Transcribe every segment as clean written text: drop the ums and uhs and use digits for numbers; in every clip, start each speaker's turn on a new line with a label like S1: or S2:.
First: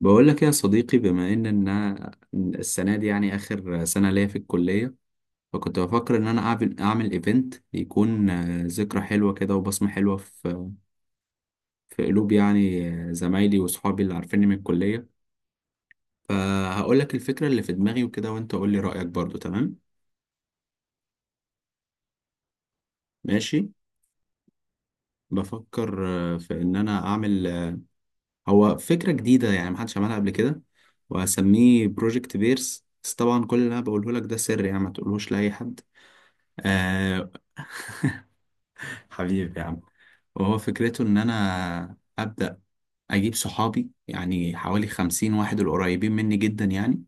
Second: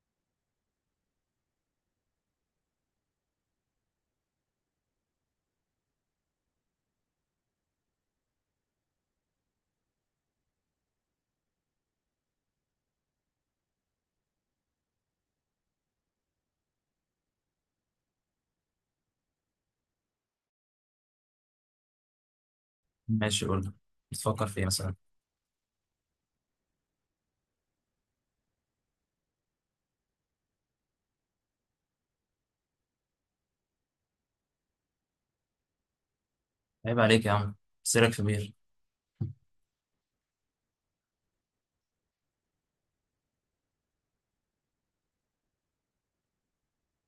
S1: بقول لك إيه يا صديقي، بما إن السنه دي يعني اخر سنه ليا في الكليه، فكنت بفكر ان انا اعمل ايفنت يكون ذكرى حلوه كده وبصمه حلوه في قلوب يعني زمايلي واصحابي اللي عارفيني من الكليه. فهقول لك الفكره اللي في دماغي وكده، وانت قول لي رايك برضو. تمام،
S2: ماشي، قول
S1: ماشي.
S2: لي. بتفكر في ايه مثلا؟
S1: بفكر في ان انا اعمل هو فكره جديده، يعني محدش عملها قبل كده، وهسميه بروجكت بيرس. بس طبعا كل اللي انا بقوله لك ده سر، يعني ما تقولوش لاي حد.
S2: عيب عليك يا
S1: آه،
S2: عم. سيرك في بير.
S1: حبيبي يا عم. وهو فكرته ان انا ابدا اجيب صحابي، يعني حوالي 50 واحد القريبين مني جدا يعني.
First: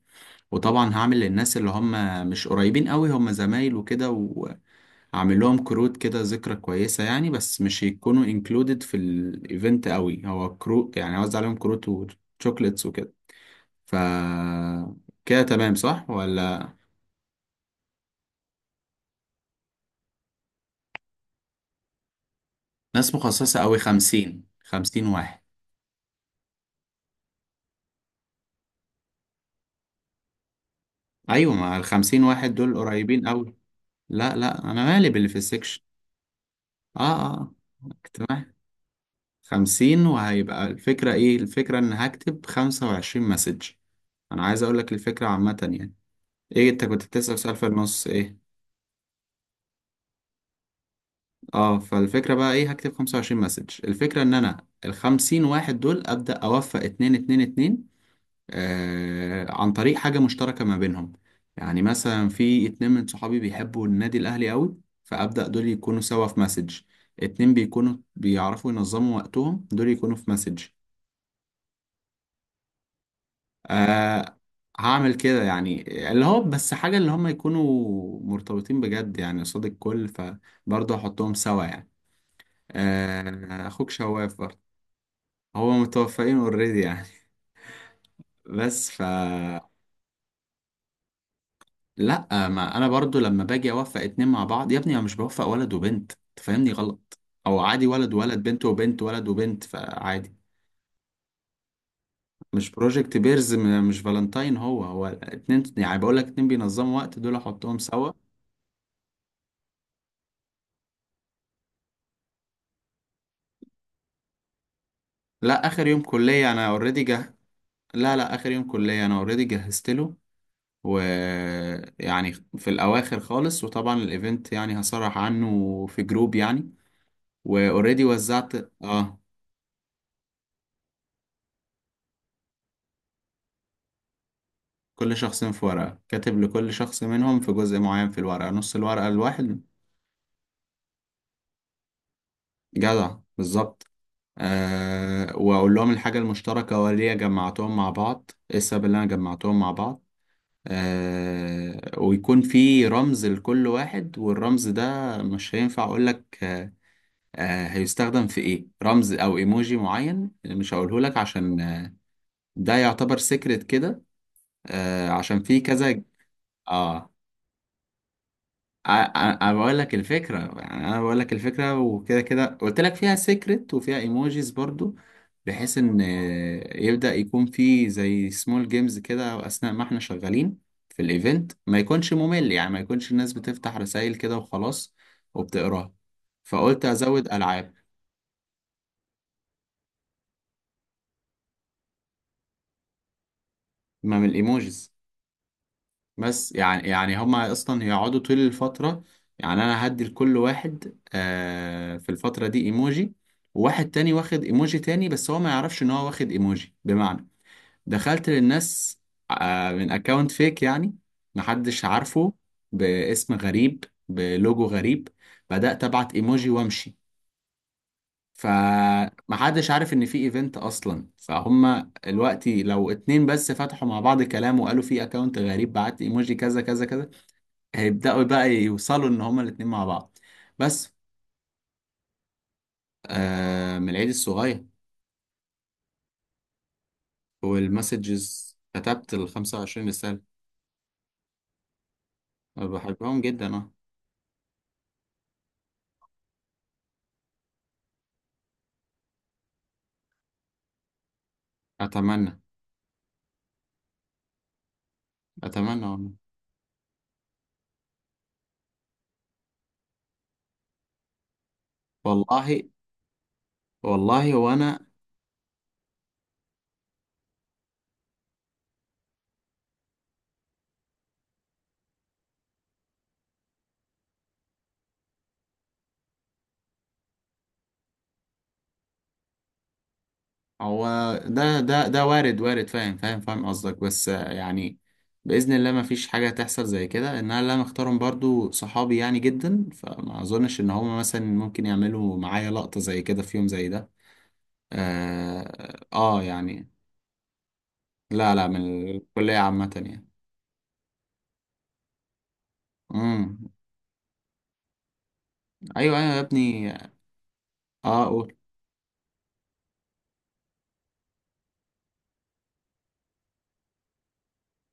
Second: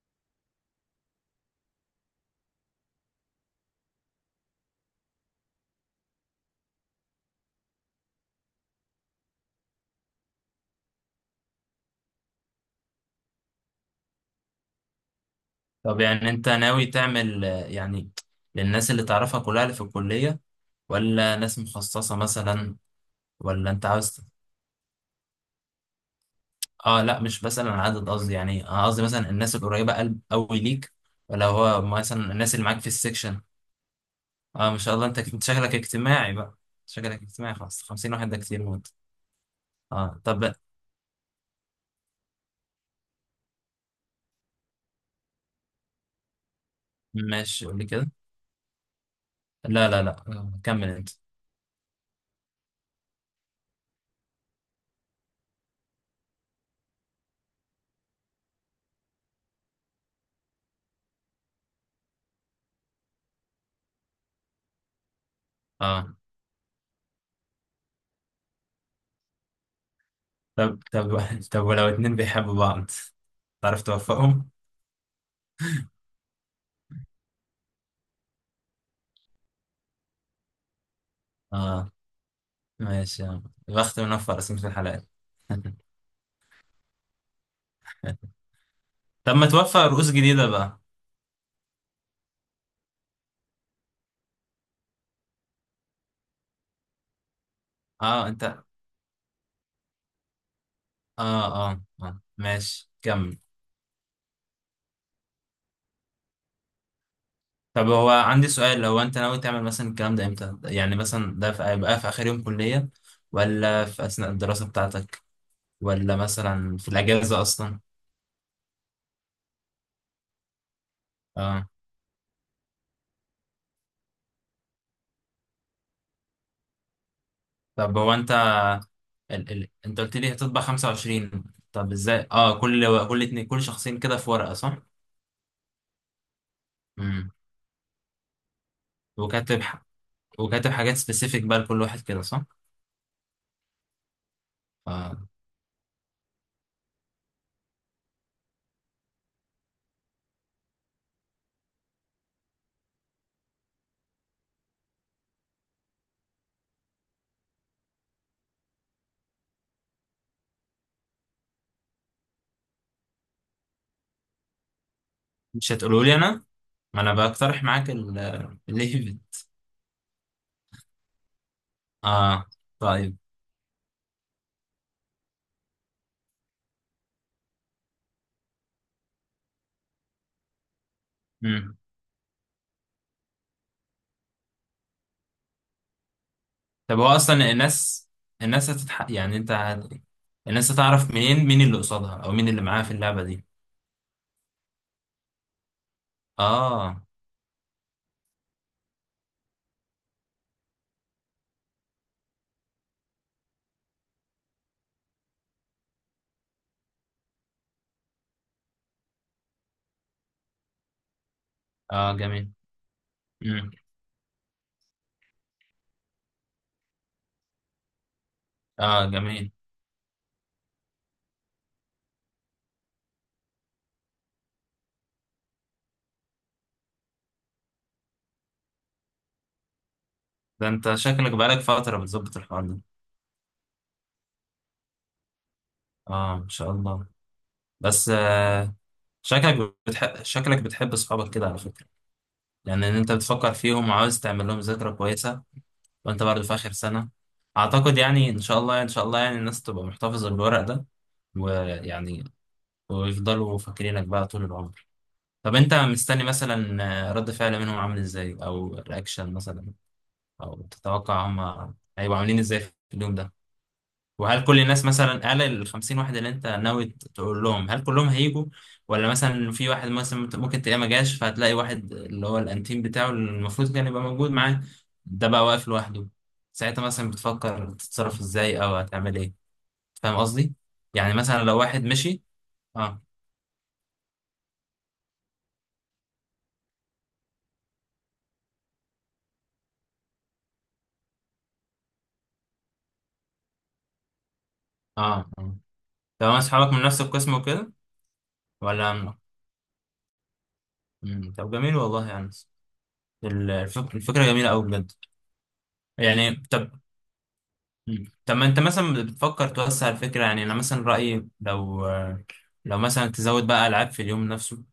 S1: وطبعا هعمل للناس اللي هم مش قريبين قوي، هم زمايل وكده، وهعمل لهم كروت كده ذكرى كويسة يعني، بس مش يكونوا انكلودد في الايفنت قوي. هو كروت يعني، اوزع عليهم كروت وشوكليتس وكده. ف كده تمام
S2: طب
S1: صح
S2: يعني انت
S1: ولا؟
S2: ناوي تعمل يعني للناس اللي تعرفها كلها اللي في الكلية، ولا ناس مخصصة مثلا؟
S1: ناس مخصصة
S2: ولا
S1: قوي،
S2: انت عاوز
S1: خمسين، خمسين واحد.
S2: اه، لا، مش بسأل عن عدد، قصدي يعني قصدي مثلا الناس القريبة قلب قوي ليك، ولا
S1: ايوه، مع
S2: هو
S1: الخمسين
S2: مثلا
S1: واحد
S2: الناس اللي
S1: دول
S2: معاك في
S1: قريبين
S2: السكشن.
S1: قوي. لا،
S2: اه، ما
S1: انا
S2: شاء الله،
S1: مالي
S2: انت
S1: باللي في
S2: كنت شكلك
S1: السكشن.
S2: اجتماعي بقى.
S1: اه،
S2: شكلك
S1: اه،
S2: اجتماعي، خلاص 50 واحد ده
S1: اجتماعي.
S2: كتير موت.
S1: 50،
S2: اه طب.
S1: وهيبقى الفكرة ايه؟ الفكرة ان هكتب 25 مسج. انا عايز اقول لك الفكرة عامة يعني. ايه، انت كنت بتسأل سؤال في
S2: ماشي، قول لي
S1: النص،
S2: كده.
S1: ايه؟
S2: لا، لا، لا، كمل انت.
S1: اه، فالفكرة بقى ايه؟ هكتب 25 مسج. الفكرة ان انا ال50 واحد دول ابدأ اوفق اتنين اتنين اتنين عن طريق حاجة مشتركة ما بينهم. يعني مثلا في اتنين من صحابي بيحبوا النادي الأهلي قوي، فأبدأ دول يكونوا
S2: اه
S1: سوا في مسج. اتنين بيكونوا بيعرفوا ينظموا وقتهم، دول يكونوا في مسج.
S2: طب. طب طب ولو اتنين بيحبوا بعض، تعرف
S1: أه،
S2: توفقهم؟
S1: هعمل كده يعني، اللي هو بس حاجة اللي هم يكونوا مرتبطين بجد يعني قصاد الكل، فبرضه هحطهم سوا يعني.
S2: اه. ماشي يا عم.
S1: أه، أخوك
S2: بخت منفع
S1: شواف
S2: رسمة
S1: برضه.
S2: في الحلقات.
S1: هو متوفقين اوريدي يعني. بس
S2: طب ما توفق رؤوس جديدة بقى.
S1: لا، ما انا برضو لما باجي اوفق اتنين مع بعض يا ابني، انا مش بوفق ولد وبنت، تفهمني غلط. او عادي ولد
S2: اه
S1: ولد، بنت
S2: انت.
S1: وبنت، ولد وبنت، فعادي.
S2: اه، اه،
S1: مش
S2: ماشي،
S1: بروجكت
S2: كمل.
S1: بيرز، مش فالنتاين. هو اتنين يعني، بقول لك اتنين بينظموا وقت دول احطهم
S2: طب هو
S1: سوا.
S2: عندي سؤال، لو انت ناوي تعمل مثلا الكلام ده امتى؟ يعني مثلا ده هيبقى في اخر يوم كلية، ولا في اثناء الدراسة بتاعتك،
S1: لا، اخر يوم
S2: ولا
S1: كلية، انا
S2: مثلا في
S1: اوريدي جه.
S2: الاجازة اصلا؟
S1: لا، اخر يوم كلية، انا اوريدي جهزت له.
S2: اه
S1: ويعني في الاواخر خالص، وطبعا الايفنت يعني هصرح عنه في جروب يعني.
S2: طب.
S1: واوريدي
S2: هو انت
S1: وزعت. اه.
S2: انت قلت لي هتطبع 25، طب ازاي؟ اه، كل اتنين، كل شخصين كده في ورقة صح؟
S1: كل شخص في ورقة، كاتب لكل شخص
S2: امم.
S1: منهم في جزء معين في الورقة، نص الورقة
S2: وكاتب
S1: الواحد.
S2: ح... وكاتب حاجات سبيسيفيك بقى لكل واحد كده صح؟
S1: جدع، بالظبط.
S2: آه.
S1: أه، وأقول لهم الحاجة المشتركة وليه جمعتهم مع بعض، إيه السبب اللي أنا جمعتهم مع بعض. أه، ويكون في رمز لكل واحد، والرمز ده مش هينفع أقولك. أه، هيستخدم في إيه رمز أو إيموجي معين مش هقوله لك، عشان ده يعتبر سيكريت كده. أه، عشان في
S2: مش
S1: كذا.
S2: هتقولوا لي انا؟ ما
S1: آه.
S2: انا بقترح معاك الايفنت.
S1: انا بقول لك الفكره يعني، انا بقول لك الفكره وكده، كده
S2: اه.
S1: قلت لك فيها
S2: طيب.
S1: سيكريت وفيها ايموجيز برضو، بحيث ان يبدا يكون في زي سمول جيمز كده اثناء ما احنا شغالين في الايفنت،
S2: مم.
S1: ما يكونش ممل يعني، ما يكونش الناس بتفتح رسائل كده وخلاص وبتقراها. فقلت
S2: طب هو
S1: ازود
S2: اصلا
S1: العاب.
S2: الناس، يعني انت الناس هتعرف منين مين اللي قصادها او مين اللي معاها في اللعبة دي؟
S1: ما من الايموجيز. بس يعني،
S2: اه.
S1: هما اصلا يقعدوا طول الفترة يعني. انا هدي لكل واحد آه في الفترة دي ايموجي، وواحد تاني واخد ايموجي تاني، بس هو ما يعرفش ان هو واخد ايموجي. بمعنى، دخلت للناس من اكونت فيك يعني، محدش
S2: اه،
S1: عارفه،
S2: جميل.
S1: باسم
S2: مم.
S1: غريب بلوجو غريب. بدأت ابعت ايموجي وامشي.
S2: اه، جميل.
S1: فمحدش عارف ان في ايفنت اصلا. فهم دلوقتي لو اتنين بس فتحوا مع بعض كلام وقالوا في اكونت غريب بعت ايموجي كذا كذا كذا، هيبدأوا بقى يوصلوا إن هما الاتنين مع بعض.
S2: ده
S1: بس
S2: انت شكلك بقالك فترة بتظبط الحوار ده.
S1: من العيد الصغير،
S2: اه، ان شاء الله. بس
S1: والمسجز كتبت ال 25 رسالة.
S2: شكلك بتحب اصحابك كده على فكرة.
S1: أنا
S2: يعني ان انت
S1: بحبهم
S2: بتفكر
S1: جدا، أه.
S2: فيهم وعاوز تعمل لهم ذكرى كويسة، وانت برضه في اخر سنة. اعتقد يعني ان شاء الله ان شاء الله يعني الناس تبقى محتفظة بالورق ده، ويعني
S1: أتمنى.
S2: ويفضلوا فاكرينك بقى طول العمر. طب انت
S1: أتمنى والله.
S2: مستني مثلا رد فعل منهم عامل ازاي، او رياكشن مثلا، او تتوقع هم هيبقوا عاملين ازاي
S1: والله.
S2: في اليوم ده؟
S1: والله
S2: وهل كل الناس
S1: وأنا.
S2: مثلا، قال ال 50 واحد اللي انت ناوي تقول لهم، هل كلهم هيجوا، ولا مثلا في واحد مثلا ممكن تلاقيه ما جاش، فهتلاقي واحد اللي هو الانتيم بتاعه اللي المفروض كان يبقى موجود معاه ده بقى واقف لوحده؟ ساعتها مثلا بتفكر تتصرف ازاي، او هتعمل ايه؟ فاهم قصدي؟ يعني
S1: هو
S2: مثلا لو
S1: ده
S2: واحد
S1: ده ده
S2: مشي.
S1: وارد، وارد. فاهم
S2: اه،
S1: فاهم فاهم قصدك، بس يعني بإذن الله ما فيش حاجة تحصل زي كده. إن أنا اللي أنا اختارهم برضو صحابي يعني جدا، فما أظنش إن هما مثلا ممكن يعملوا معايا لقطة زي كده في يوم زي ده.
S2: اه، اه،
S1: آه, آه
S2: لو
S1: يعني.
S2: اصحابك من نفس القسم وكده
S1: لا، من
S2: ولا؟
S1: الكلية عامة يعني.
S2: مم. طب جميل والله يعني.
S1: امم.
S2: الفكرة جميلة أوي بجد.
S1: ايوه، ايوه يا
S2: يعني
S1: ابني.
S2: طب.
S1: اه،
S2: مم.
S1: قول.
S2: طب ما أنت مثلا بتفكر توسع الفكرة. يعني أنا مثلا رأيي، لو مثلا تزود بقى ألعاب في اليوم نفسه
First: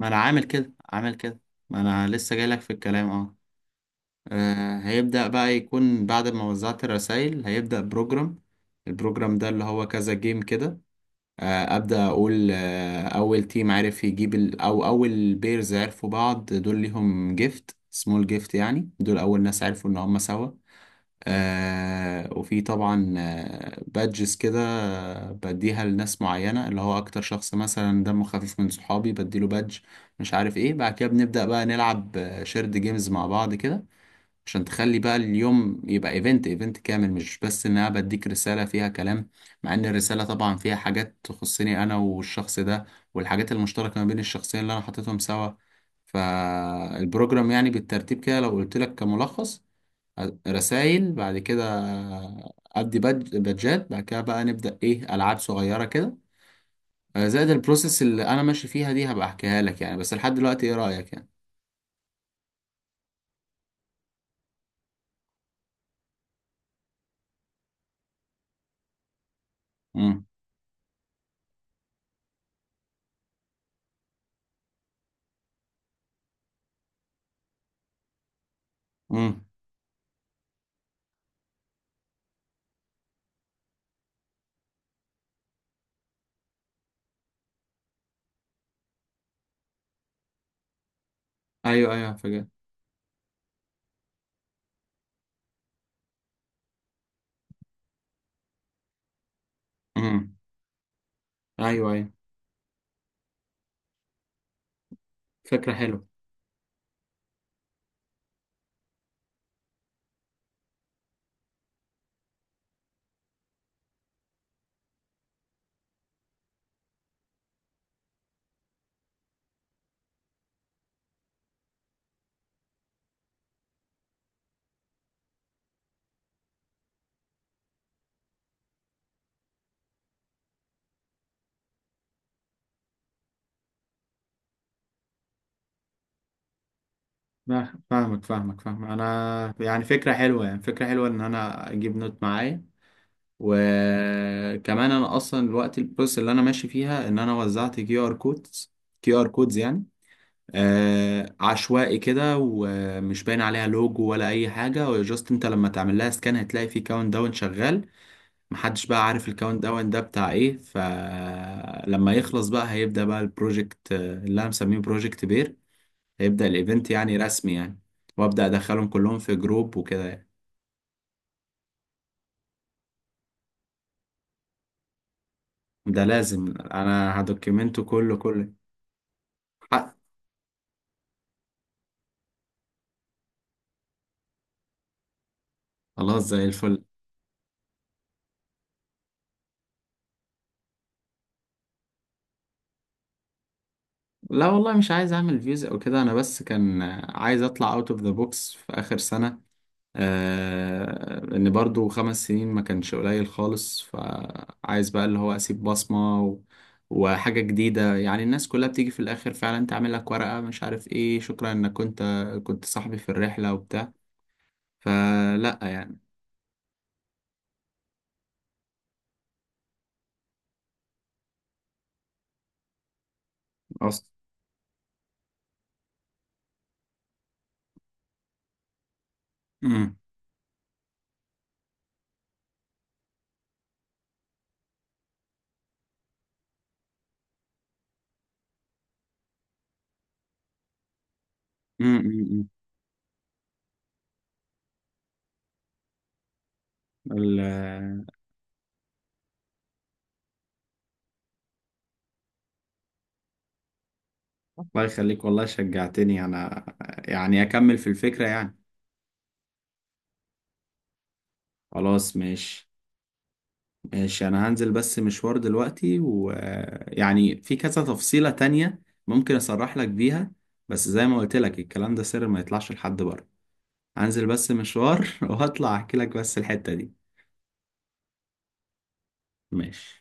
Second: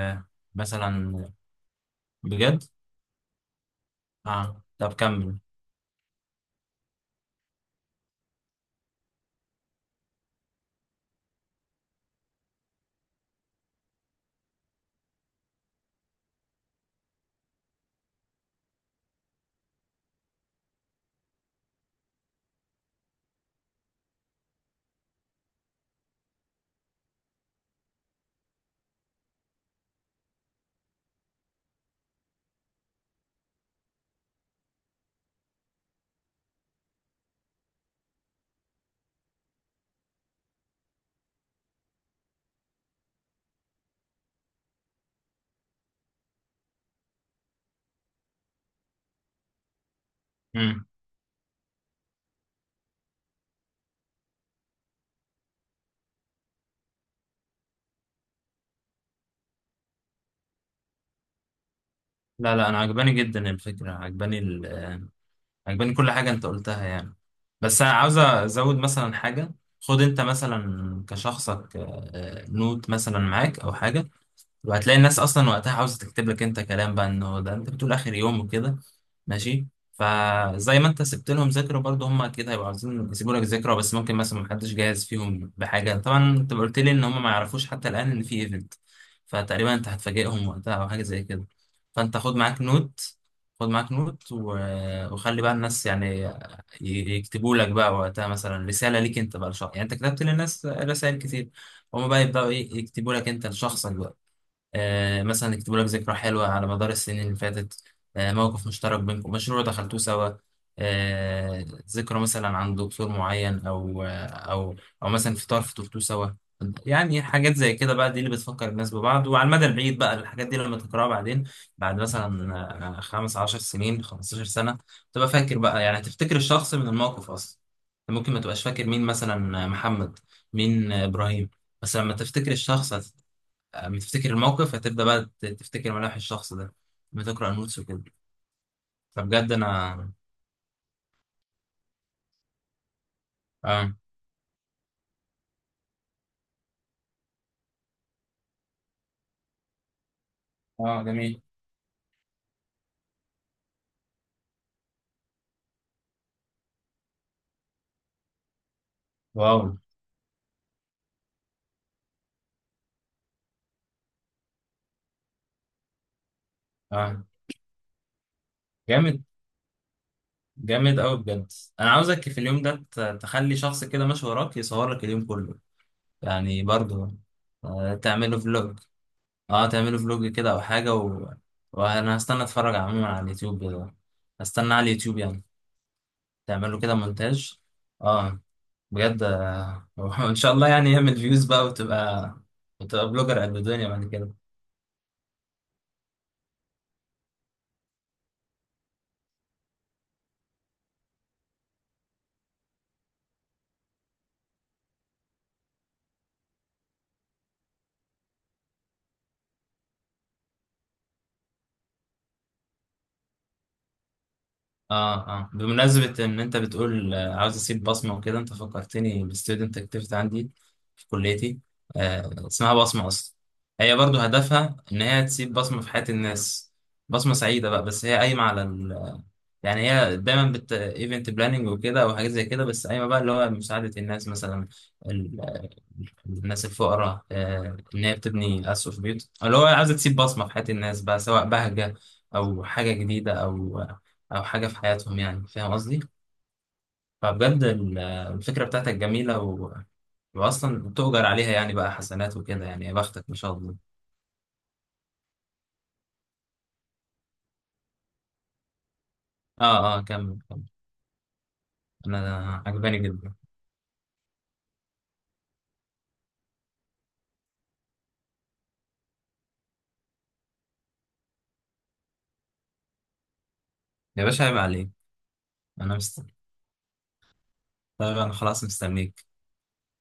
S1: ما انا عامل كده، عامل
S2: مثلا.
S1: كده. ما انا لسه جايلك
S2: بجد.
S1: في الكلام، اه.
S2: أه، طب
S1: هيبدأ
S2: كمل.
S1: بقى يكون بعد ما وزعت الرسائل، هيبدأ بروجرام. البروجرام ده اللي هو كذا جيم كده. أبدأ أقول أول تيم عرف يجيب أو أول بيرز عرفوا بعض، دول ليهم جيفت، سمول جيفت يعني. دول أول ناس عرفوا إن هما سوا. آه، وفي طبعا بادجز كده، بديها لناس معينة، اللي هو أكتر شخص مثلا دمه خفيف من صحابي بديله بادج. مش عارف ايه. بعد كده بنبدأ بقى نلعب شيرد جيمز مع بعض كده، عشان تخلي بقى اليوم يبقى ايفنت، ايفنت كامل، مش بس ان انا بديك رسالة فيها كلام، مع ان الرسالة طبعا فيها حاجات تخصني انا والشخص ده، والحاجات المشتركة ما بين الشخصين اللي انا حطيتهم سوا. فالبروجرام يعني بالترتيب كده، لو قلت لك كملخص:
S2: مم.
S1: رسائل، بعد كده ادي بادجات، بعد كده بقى نبدأ ايه، العاب صغيرة كده. زائد البروسيس اللي انا ماشي فيها دي هبقى احكيها لك يعني. بس لحد دلوقتي ايه رأيك يعني؟
S2: لا، لا، أنا عجباني جدا الفكرة، عجباني عجباني كل حاجة أنت قلتها يعني. بس أنا عاوز أزود مثلا حاجة. خد أنت
S1: امم.
S2: مثلا كشخصك نوت مثلا معاك أو حاجة، وهتلاقي الناس اصلا وقتها عاوزه تكتب لك انت كلام بقى، انه ده انت بتقول اخر يوم وكده.
S1: امم.
S2: ماشي؟ فزي ما انت سبت لهم ذكرى، برضه هم اكيد هيبقوا عاوزين يسيبوا لك ذكرى، بس ممكن مثلا محدش جاهز فيهم بحاجه، طبعا انت قلت لي ان هم ما يعرفوش حتى الان ان في ايفنت، فتقريبا انت هتفاجئهم وقتها او حاجه زي كده.
S1: ايوه، ايوه
S2: فانت خد
S1: فاجأت.
S2: معاك نوت، خد معاك نوت و... وخلي بقى الناس يعني يكتبوا لك بقى وقتها مثلا رساله ليك انت بقى لشخص. يعني انت كتبت
S1: امم.
S2: للناس رسائل كتير،
S1: ايوه،
S2: هما
S1: ايوه،
S2: بقى يبداوا ايه، يكتبوا لك انت لشخصك بقى. مثلا
S1: فكرة
S2: يكتبوا لك
S1: حلوة.
S2: ذكرى حلوة على مدار السنين اللي فاتت، موقف مشترك بينكم، مشروع دخلتوه سوا، ذكرى مثلا عن دكتور معين، أو أو أو مثلا فطار فطرتوه سوا. يعني حاجات زي كده بقى، دي اللي بتفكر الناس ببعض، وعلى المدى البعيد بقى الحاجات دي لما تقراها بعدين، بعد مثلا 15 سنين، 15 سنة، تبقى فاكر بقى. يعني تفتكر الشخص من الموقف أصلا. ممكن ما تبقاش فاكر مين مثلا محمد، مين إبراهيم، بس لما تفتكر الشخص، اما تفتكر الموقف، هتبدأ بقى تفتكر ملامح الشخص ده، بتقرأ نوتس
S1: فاهم-
S2: وكده.
S1: فاهمك فاهمك فاهم
S2: فبجد
S1: انا يعني،
S2: انا.
S1: فكرة حلوة يعني، فكرة حلوة ان انا اجيب نوت معايا.
S2: اه،
S1: وكمان انا اصلا الوقت البروسيس اللي انا ماشي فيها ان انا وزعت كيو ار كودز. كيو ار كودز يعني
S2: اه، جميل.
S1: عشوائي كده، ومش باين عليها لوجو ولا اي حاجه. جاست انت لما تعمل لها سكان هتلاقي في كاونت داون شغال. محدش بقى عارف الكاونت
S2: واو.
S1: داون ده بتاع ايه. فلما يخلص بقى، هيبدا بقى البروجكت اللي انا مسميه بروجكت بير. هيبدا الايفنت يعني
S2: اه،
S1: رسمي يعني، وابدا ادخلهم كلهم
S2: جامد.
S1: في جروب وكده يعني.
S2: جامد قوي بجد. انا عاوزك في اليوم ده تخلي شخص كده ماشي وراك يصور لك اليوم كله
S1: ده لازم،
S2: يعني. برضه
S1: انا هدوكيمنته
S2: آه،
S1: كله
S2: تعمله
S1: كله
S2: فلوج. اه،
S1: حق.
S2: تعمله فلوج كده او حاجة، و... وانا هستنى اتفرج عموما على اليوتيوب كده. هستنى على اليوتيوب يعني.
S1: خلاص، زي
S2: تعمله
S1: الفل.
S2: كده مونتاج. اه. بجد وان شاء الله يعني يعمل فيوز بقى، وتبقى وتبقى بلوجر قد الدنيا بعد كده.
S1: لا والله، مش عايز اعمل فيوز او كده. انا بس كان عايز اطلع اوت اوف ذا بوكس في اخر سنه. لأن برضو 5 سنين ما كانش قليل خالص، فعايز بقى اللي هو أسيب بصمة و... وحاجة جديدة يعني. الناس كلها بتيجي في الآخر فعلا تعمل لك ورقة مش عارف إيه، شكرا إنك كنت صاحبي في الرحلة وبتاع.
S2: اه، اه،
S1: فلا يعني.
S2: بمناسبة ان انت بتقول عاوز اسيب بصمة وكده، انت فكرتني بستودنت اكتيفيتي عندي في كليتي، اسمها بصمة اصلا. هي
S1: أصلا.
S2: برضو هدفها ان هي تسيب بصمة في حياة الناس، بصمة سعيدة بقى. بس هي قايمة على، يعني
S1: مم.
S2: هي دايما بت ايفنت بلاننج وكده او حاجات زي كده، بس قايمه بقى اللي هو مساعده الناس مثلا ال... الناس الفقراء، ان هي بتبني اسقف بيوت، أو اللي هو عايزه تسيب بصمه في حياه الناس بقى، سواء
S1: مم،
S2: بهجه،
S1: مم، مم.
S2: او حاجه جديده، او او حاجه في حياتهم. يعني فاهم قصدي؟
S1: ال...
S2: فبجد الفكره بتاعتك جميله، و... واصلا تؤجر عليها يعني بقى، حسنات وكده يعني. يا بختك ما شاء الله.
S1: الله يخليك والله، شجعتني أنا يعني أكمل في الفكرة يعني.
S2: اه، اه، كمل كمل.
S1: خلاص،
S2: انا
S1: ماشي.
S2: عجباني جدا.
S1: ماشي، انا هنزل بس مشوار دلوقتي، ويعني في كذا تفصيلة تانية ممكن اصرح لك بيها. بس زي ما قلت لك الكلام ده سر، ما يطلعش لحد بره.
S2: يا
S1: هنزل
S2: باشا
S1: بس
S2: عيب عليك.
S1: مشوار وهطلع
S2: انا
S1: احكي لك بس الحتة دي.
S2: طيب انا خلاص مستنيك.
S1: ماشي.